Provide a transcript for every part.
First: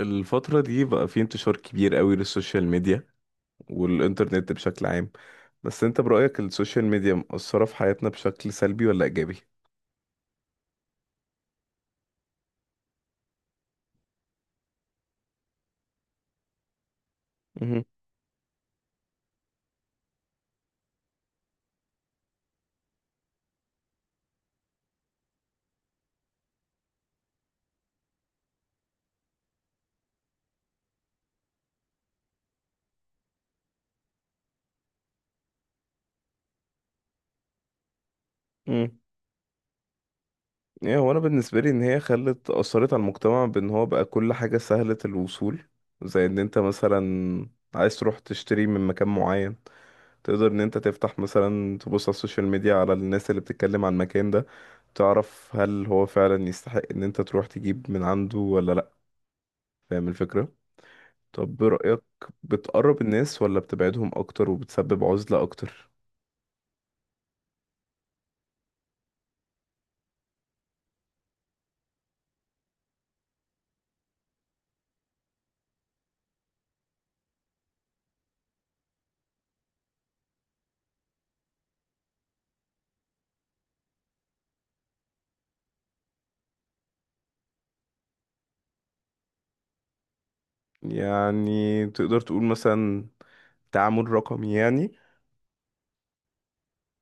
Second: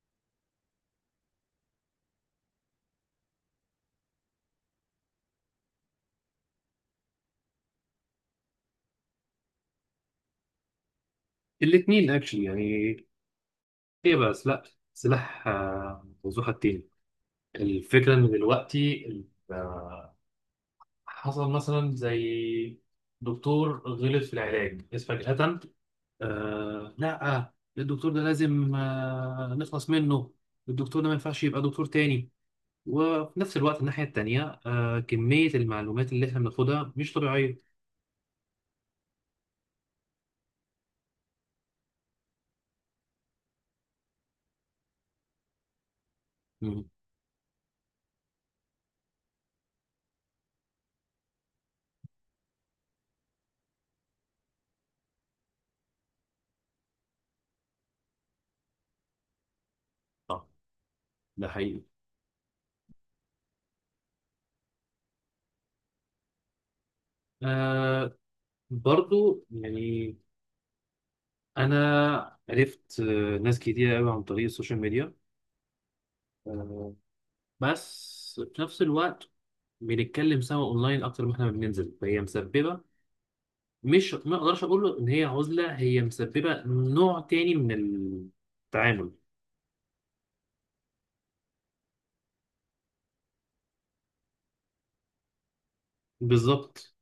الفترة دي بقى في انتشار كبير قوي للسوشيال ميديا والإنترنت بشكل عام. بس انت برأيك السوشيال ميديا مأثرة في حياتنا بشكل سلبي ولا إيجابي؟ الاثنين اكشلي، يعني ايه بقى؟ سلاح، سلاح ذو حدين. مهم. الفكره ان دلوقتي آه، حصل مثلا زي دكتور غلط في العلاج بس فجاه. آه لا، الدكتور ده لازم نخلص منه، الدكتور ده ما ينفعش يبقى دكتور تاني. وفي نفس الوقت الناحيه التانيه كميه المعلومات اللي احنا بناخدها مش طبيعيه. مم. يعني هو أنا بالنسبة لي إن هي خلت أثرت على المجتمع بإن هو بقى كل حاجة سهلة الوصول، زي إن أنت مم. مثلا عايز تروح تشتري من مكان معين، تقدر إن أنت تفتح مثلا تبص على السوشيال ميديا على الناس اللي بتتكلم عن المكان ده، تعرف هل هو فعلا يستحق إن أنت تروح تجيب من عنده ولا لأ. فاهم آه، الفكرة؟ ده طب حقيقي. برأيك بتقرب الناس ولا بتبعدهم أكتر وبتسبب عزلة أكتر؟ آه برضو يعني انا عرفت ناس كتير قوي عن طريق السوشيال ميديا، آه، بس في نفس الوقت بنتكلم سوا اونلاين اكتر ما احنا ما بننزل، فهي مسببه، مش ما اقدرش اقول له ان هي عزله، هي مسببه نوع تاني من التعامل. يعني تقدر تقول مثلا تعامل رقمي يعني. بالظبط،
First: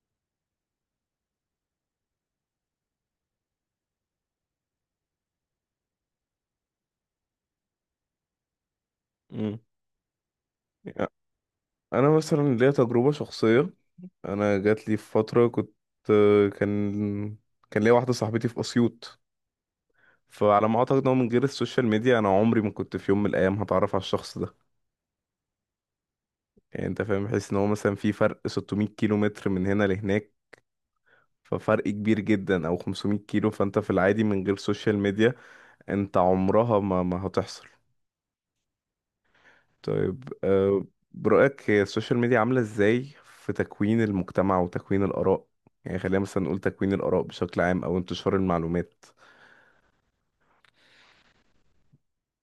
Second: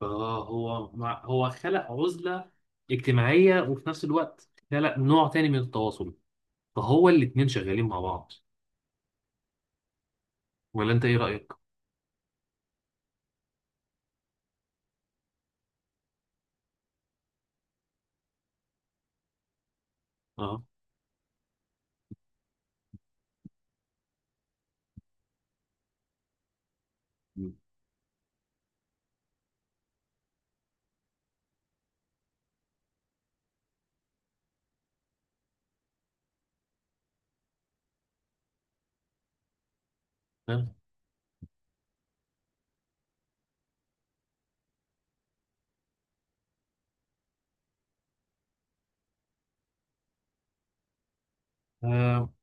هو خلق عزله اجتماعيه وفي نفس الوقت خلق نوع تاني من التواصل، فهو الاتنين شغالين مع بعض. مم. ولا انت ايه رايك؟ أنا مثلا ليا تجربة شخصية. أنا جات لي في فترة كنت كان كان ليا واحدة صاحبتي في أسيوط، اه فعلى ما أعتقد إن هو من غير السوشيال ميديا أنا عمري ما كنت في يوم من الأيام هتعرف على الشخص ده. يعني أنت فاهم بحيث إن هو مثلا في فرق 600 كيلو متر من هنا لهناك، ففرق كبير جدا أو 500 كيلو، فأنت في العادي من غير سوشيال ميديا انت عمرها ما هتحصل. طيب، برأيك هي السوشيال ميديا عاملة ازاي في تكوين المجتمع وتكوين الآراء؟ يعني خلينا مثلا نقول تكوين الآراء بشكل عام او انتشار المعلومات. آه.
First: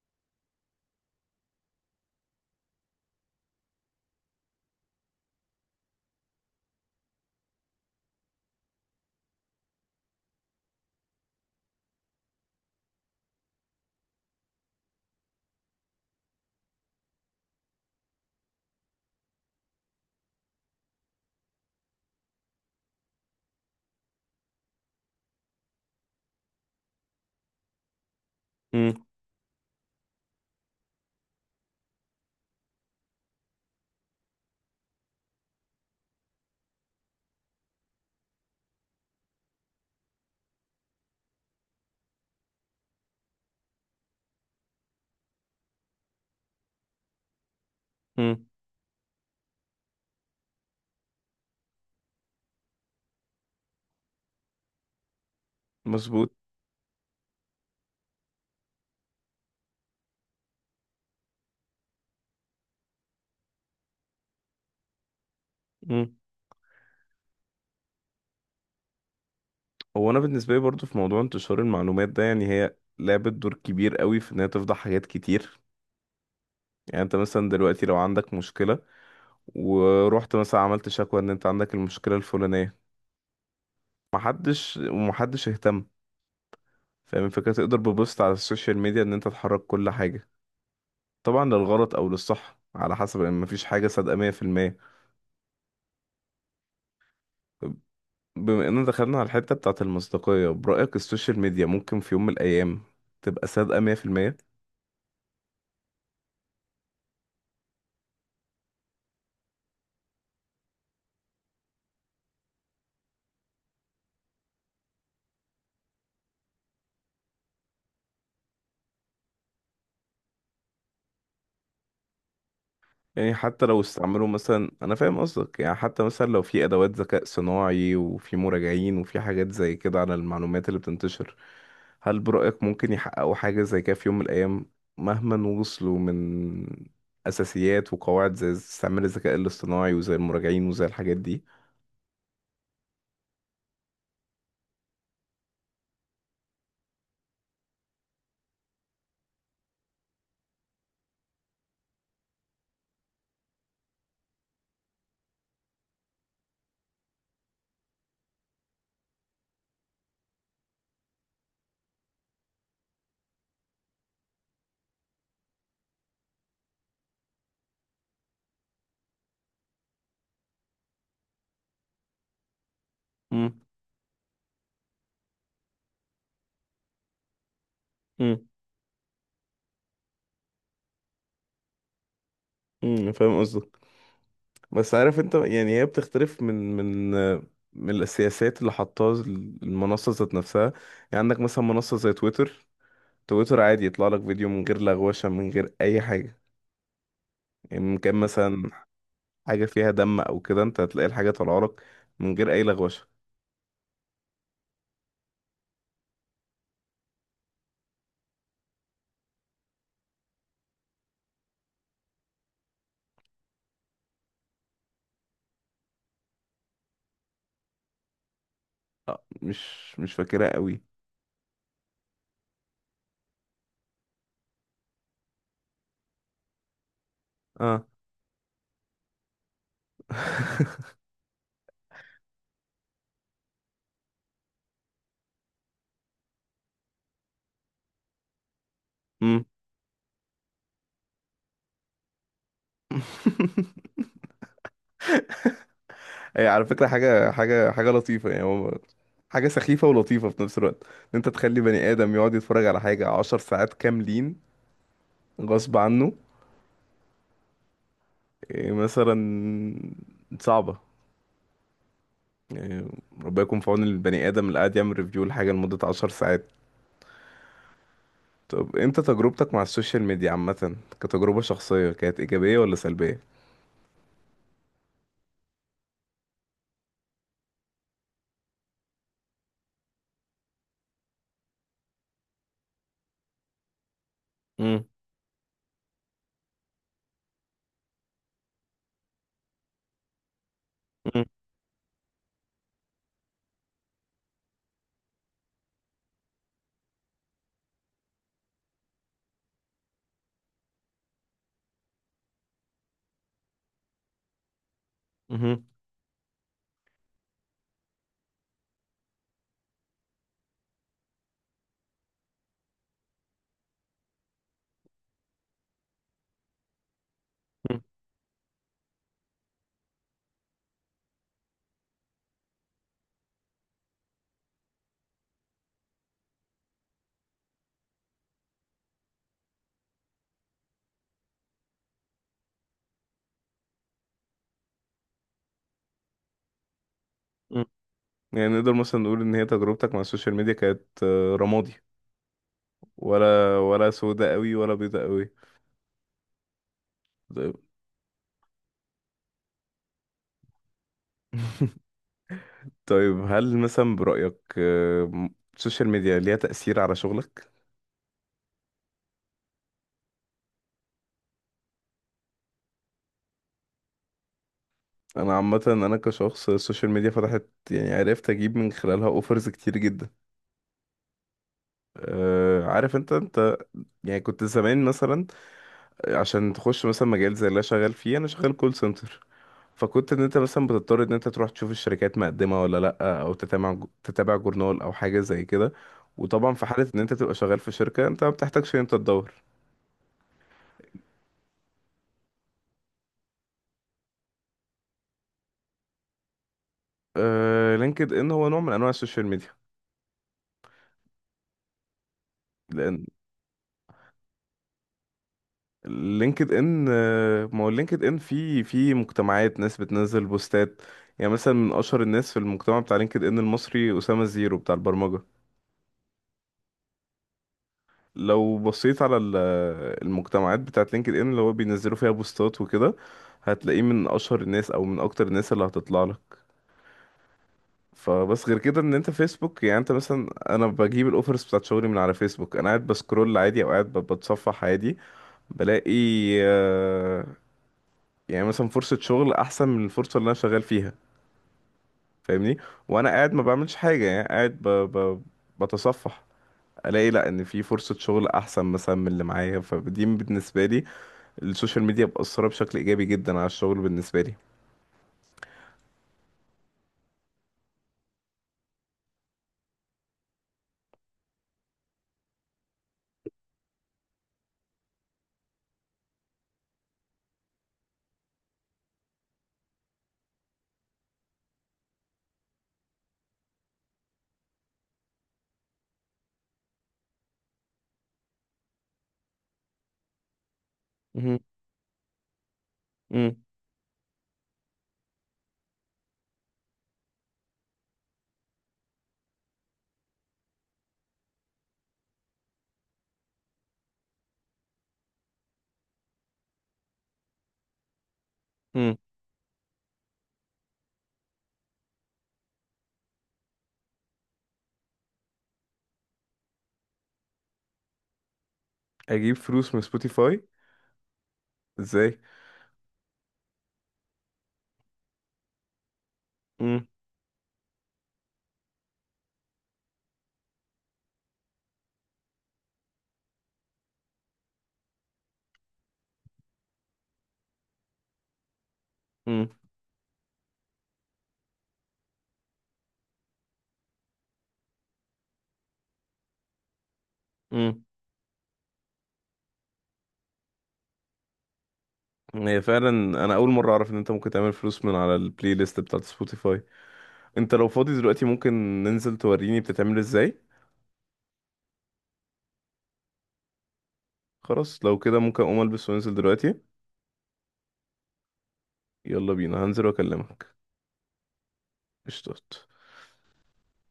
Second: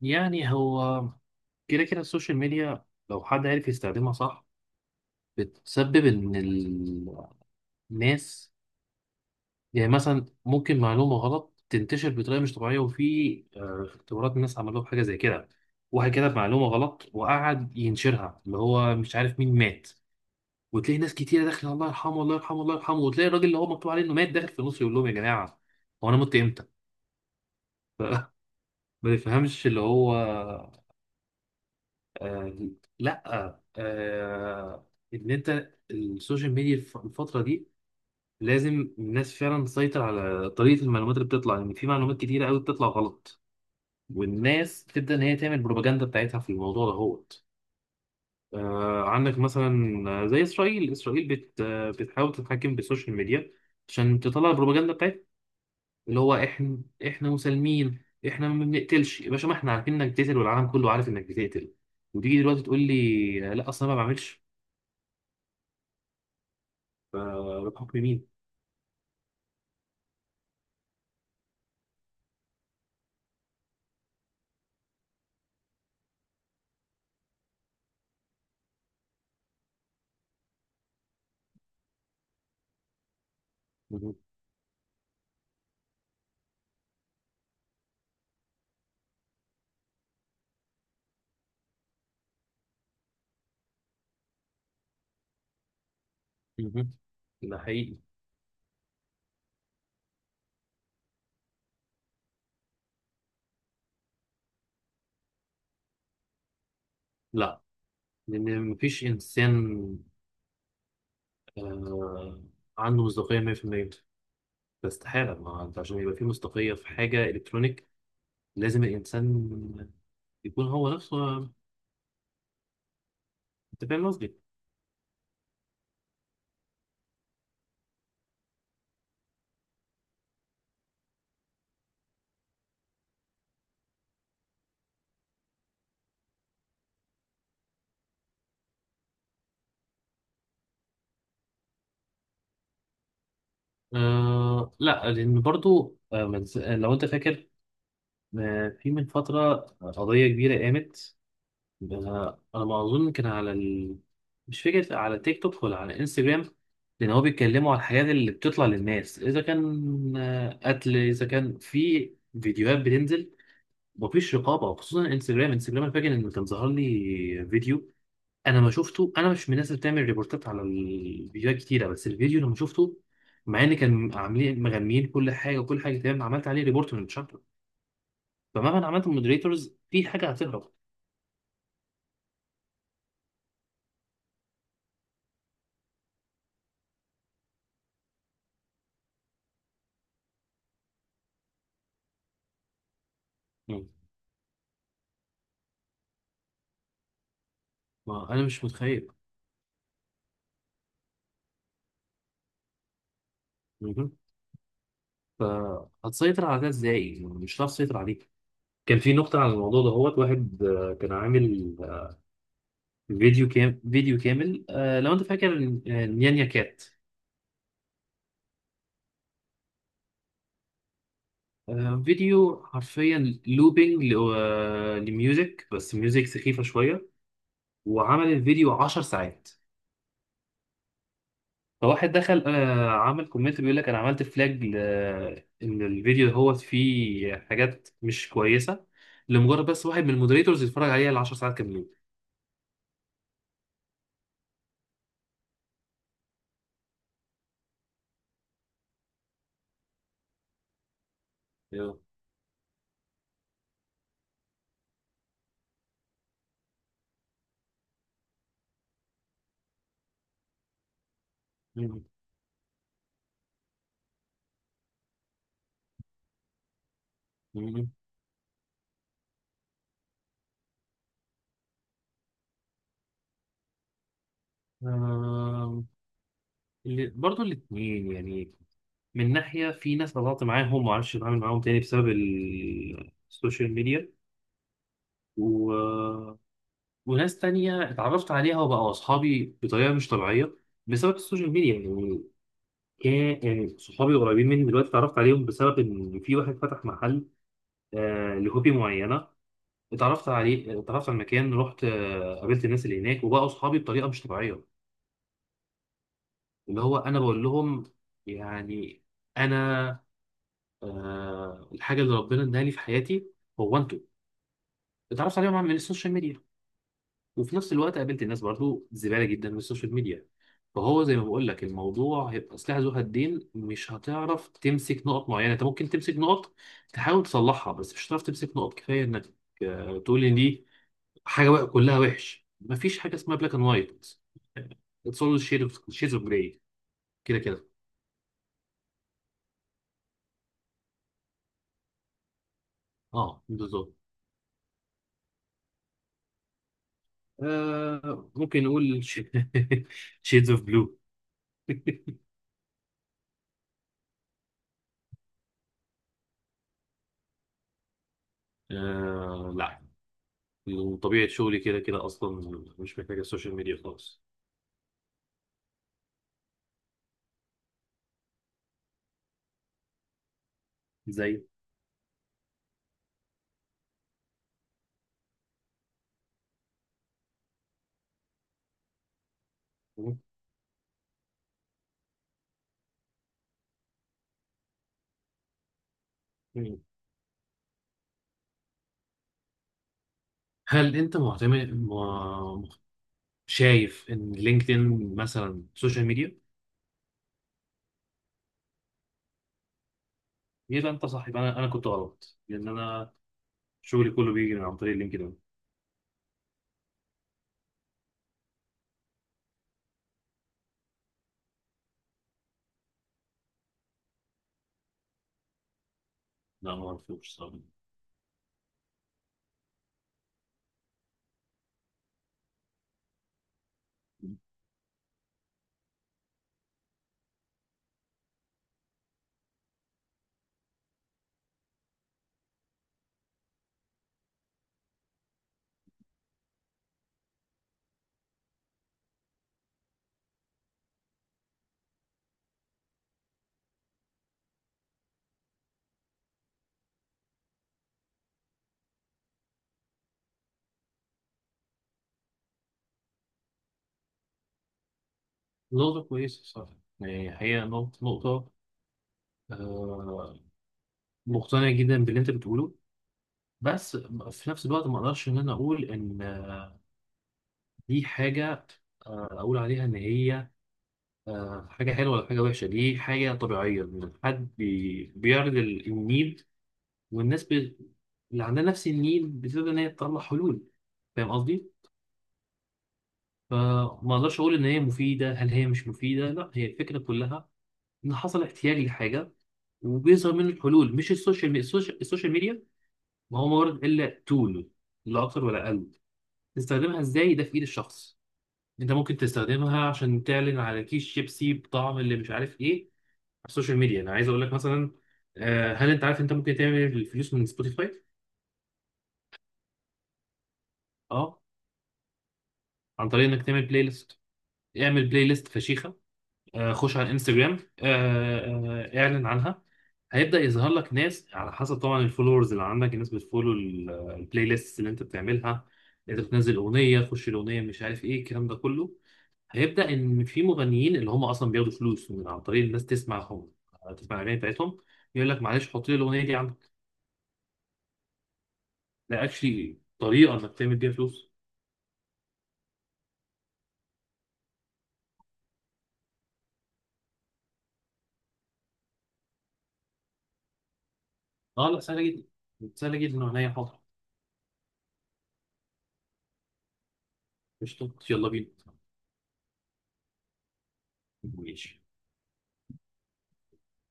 يعني هو كده كده السوشيال ميديا، لو حد عارف يستخدمها صح، بتسبب ان الناس، يعني مثلا ممكن معلومة غلط تنتشر بطريقة مش طبيعية. وفي اختبارات الناس عملوها بحاجة زي كده، واحد كتب معلومة غلط وقعد ينشرها اللي هو مش عارف مين مات، وتلاقي ناس كتيرة داخلة الله يرحمه الله يرحمه الله يرحمه، وتلاقي الراجل اللي هو مكتوب عليه انه مات داخل في النص يقول لهم يا جماعة، هو انا مت امتى؟ مم، ما تفهمش اللي هو، آه لا آه ان انت السوشيال ميديا الفتره دي لازم الناس فعلا تسيطر على طريقه المعلومات اللي بتطلع، لان في معلومات كتيره قوي بتطلع غلط والناس تبدا ان هي تعمل بروباجندا بتاعتها في الموضوع ده هوت. مم، عندك مثلا، زي اسرائيل، اسرائيل بت آه، بتحاول تتحكم بالسوشيال ميديا عشان تطلع البروباجندا بتاعتها، اللي مظبوط. هو احنا، احنا مسالمين، احنا ما بنقتلش يا باشا. ما احنا عارفين انك بتقتل والعالم كله عارف انك بتقتل، وتيجي دلوقتي تقول لي لا اصلا ما بعملش. مم. فبتحكم مين؟ هو انا بالنسبة لي برضو في موضوع انتشار المعلومات ده، يعني هي لعبت دور كبير قوي في انها تفضح حاجات كتير. يعني انت مثلا دلوقتي لو عندك مشكلة، ورحت مثلا عملت شكوى ان انت عندك المشكلة الفلانية، مهم. محدش ومحدش اهتم. فاهم الفكرة؟ تقدر ببوست على السوشيال ميديا ان انت تحرك كل حاجة، طبعا للغلط او للصح، على حسب ان مفيش حاجة صادقة 100%. مهم. ده حقيقي. بما اننا دخلنا على الحتة بتاعة المصداقية، برأيك السوشيال ميديا ممكن في يوم من الايام تبقى صادقة 100%؟ لا، لأن مفيش إنسان آه، عنده مصداقية 100%. ده استحالة، ما أنت عشان يبقى في مصداقية في حاجة إلكترونيك لازم الإنسان يكون هو نفسه. يعني حتى لو أنت فاهم استعملوا قصدي؟ مثلا، انا فاهم قصدك، يعني حتى مثلا لو في ادوات ذكاء صناعي وفي مراجعين وفي حاجات زي كده على المعلومات اللي بتنتشر، هل برأيك ممكن يحققوا حاجة زي كده في يوم من الايام؟ مهما وصلوا من اساسيات وقواعد زي استعمال الذكاء الاصطناعي وزي المراجعين وزي الحاجات دي. آه لا لأن برضو آه من... لو أنت فاكر، في من فترة قضية كبيرة قامت، ده انا أنا ما اظن كان على ال... مش فكره، على تيك توك ولا على انستجرام، لان هو بيتكلموا على الحاجات اللي بتطلع للناس، اذا كان قتل، اذا كان في فيديوهات بتنزل مفيش رقابه، وخصوصا انستجرام. انا فاكر ان كان ظهر لي فيديو، انا ما شفته، انا مش من الناس اللي بتعمل ريبورتات على الفيديوهات كتيره، بس الفيديو لما شفته امم مع ان كان عاملين مغنيين كل حاجه وكل حاجه تمام، عملت عليه ريبورت من شهر. امم فمهما أنا عملت مودريتورز في حاجه هتهرب. فاهم قصدك. بس عارف انت، يعني هي بتختلف من السياسات اللي حطاها المنصة ذات نفسها. يعني عندك مثلا منصة زي تويتر عادي مم. يطلع لك فيديو من غير لغوشة، من غير أي حاجة. يعني من كان ما انا مش مثلا متخيل، حاجة فيها دم أو كده، أنت هتلاقي الحاجة طالعة لك من غير أي لغوشة. فهتسيطر على ده ازاي؟ يعني مش هتعرف تسيطر عليه. كان في نقطة على الموضوع ده، هو واحد كان عامل فيديو كامل، لو انت فاكر، نيانيا كات، آه، مش فاكرها قوي. فيديو حرفيا لوبينج لميوزك، بس ميوزك سخيفة شوية، اه. وعمل الفيديو 10 ساعات. فواحد دخل عمل كومنت بيقول لك انا عملت فلاج ل... ان الفيديو هو فيه حاجات مش كويسة، امم. لمجرد بس واحد من المودريتورز يتفرج عليها ال 10 ساعات هي على فكرة حاجة لطيفة، يعني هو حاجة سخيفة ولطيفة في نفس الوقت، إن أنت تخلي بني آدم يقعد يتفرج على حاجة عشر ساعات كاملين غصب عنه. إيه مثلا؟ صعبة يعني. ربنا يكون في عون البني آدم اللي قاعد يعمل ريفيو لحاجة لمدة عشر ساعات. كاملين. طب انت تجربتك مع السوشيال ميديا عامة كتجربة شخصية كانت ايجابية ولا سلبية؟ آم، برضو الاتنين يعني، من ناحية في ناس قطعت معاهم ومعرفش أتعامل معاهم تاني بسبب السوشيال ميديا، مم. و... وناس تانية اتعرفت عليها وبقوا أصحابي بطريقة مش طبيعية بسبب مم. السوشيال ميديا يعني. كان يعني صحابي القريبين مني دلوقتي اتعرفت عليهم بسبب إن في واحد فتح محل لهوبي معينة، اتعرفت عليه، اتعرفت على المكان، رحت قابلت الناس اللي هناك وبقوا أصحابي بطريقة مش طبيعية. مم. اللي هو أنا بقول لهم يعني، انا، الحاجه اللي ربنا اداها لي في حياتي هو انتوا، اتعرفت عليهم من السوشيال ميديا، وفي نفس مم. الوقت قابلت الناس برضو زباله جدا من السوشيال ميديا. فهو زي ما بقول لك، الموضوع هيبقى سلاح ذو حدين، مش هتعرف تمسك نقط معينه، انت ممكن تمسك نقط تحاول تصلحها، بس مش هتعرف تمسك نقط كفايه انك تقول ان دي حاجه بقى كلها وحش. مفيش حاجه اسمها بلاك اند وايت، اتس اول شيدز اوف جراي، كده مم. كده. يعني نقدر مثلا نقول ان هي تجربتك مع السوشيال ميديا كانت، رمادي، اه ولا بالظبط. سودة قوي ولا بيضة قوي؟ طيب. آه ممكن نقول شيدز اوف بلو. طيب، هل مثلا برأيك، السوشيال ميديا ليها تأثير على شغلك؟ آه لا، وطبيعة شغلي كده كده أصلا مش محتاج السوشيال ميديا خالص. انا عامة انا كشخص السوشيال ميديا فتحت، يعني عرفت اجيب من خلالها اوفرز كتير جدا. زي أه، عارف انت انت، يعني كنت زمان مثلا عشان تخش مثلا مجال زي اللي أنا شغال فيه، انا شغال كول سنتر، فكنت ان انت مثلا بتضطر ان انت تروح تشوف الشركات مقدمه ولا لا، او تتابع جورنال او حاجه زي كده. وطبعا في مم. حاله ان انت تبقى شغال في شركه انت ما بتحتاجش ان انت تدور. هل أنت معتمد شايف إن لينكدإن مثلا سوشيال ميديا؟ آه، لينكد ان هو نوع من انواع السوشيال ميديا. يبقى أنت صح، يبقى أنا كنت غلط، لأن لان أنا شغلي كله بيجي من عن طريق لينكدإن. لينكد ان، ما هو لينكد ان في مجتمعات ناس بتنزل بوستات. يعني مثلا من اشهر الناس في المجتمع بتاع لينكد ان المصري اسامه زيرو بتاع البرمجه. لا ما أعرفوش صراحة. لو بصيت على المجتمعات بتاعت لينكد ان اللي هو بينزلوا فيها بوستات وكده، هتلاقيه من اشهر الناس او من اكتر الناس اللي هتطلع لك. فبس غير كده ان انت فيسبوك، يعني انت مثلا، انا بجيب الاوفرز بتاعت شغلي من على فيسبوك. انا قاعد بسكرول عادي او قاعد بتصفح عادي، بلاقي، آه، يعني مثلا فرصة شغل احسن من الفرصة اللي انا شغال فيها. فاهمني؟ وانا قاعد ما بعملش حاجة، يعني قاعد ب... بتصفح، الاقي لا ان في فرصة شغل احسن مثلا من اللي معايا. فدي بالنسبة لي السوشيال ميديا مأثرة بشكل إيجابي جدا على الشغل بالنسبة لي. نقطة كويسة صح، يعني هي نقطة آه مقتنع جدا باللي أنت بتقوله، بس في نفس الوقت ما أقدرش إن أنا أقول إن دي حاجة، أقول عليها إن هي حاجة حلوة ولا حاجة وحشة. دي حاجة طبيعية إن حد بيعرض النيل، والناس بي... اللي عندها نفس النيل بتبدأ إن هي تطلع حلول. فاهم مهم. قصدي؟ مم. فما أقدرش أقول إن هي مفيدة هل هي مش مفيدة، لا هي الفكرة كلها إن حصل احتياج لحاجة وبيظهر منه الحلول، مش السوشيال ميديا. السوشيال ميديا ما هو مجرد إلا تول، لا أكتر ولا أقل، تستخدمها إزاي ده في إيد الشخص. أنت مم. ممكن تستخدمها عشان تعلن على كيس شيبسي بطعم اللي مش عارف إيه. السوشيال ميديا انا عايز اقول لك مثلا، هل انت عارف انت ممكن تعمل الفلوس من سبوتيفاي؟ أجيب فلوس من سبوتيفاي؟ اه، إزاي؟ عن طريق انك تعمل بلاي ليست، اعمل بلاي ليست فشيخه، مم. خش على انستجرام، اعلن عنها. هيبدا يظهر لك ناس على حسب طبعا الفولورز اللي عندك، الناس بتفولو البلاي ليست اللي انت بتعملها. انت بتنزل اغنيه، خش الاغنيه مش عارف ايه الكلام ده كله، مم. هيبدا ان في مغنيين اللي هم اصلا بياخدوا فلوس من عن طريق الناس تسمعهم، تسمع الاغاني بتاعتهم، يقول لك معلش حط لي الاغنيه دي. مم. لا اكشلي طريقه انك تعمل بيها فلوس. هي فعلا. أنا أول مرة أعرف إن أنت ممكن تعمل فلوس من على البلاي ليست بتاعت سبوتيفاي. أنت لو فاضي دلوقتي ممكن ننزل توريني بتتعمل إزاي؟ اه لا سهله جدا، سهله جدا وعينيا حاضر. خلاص لو كده ممكن أقوم ألبس وأنزل دلوقتي. قشطه، يلا بينا. يلا بينا هنزل وأكلمك. ماشي. قشطات.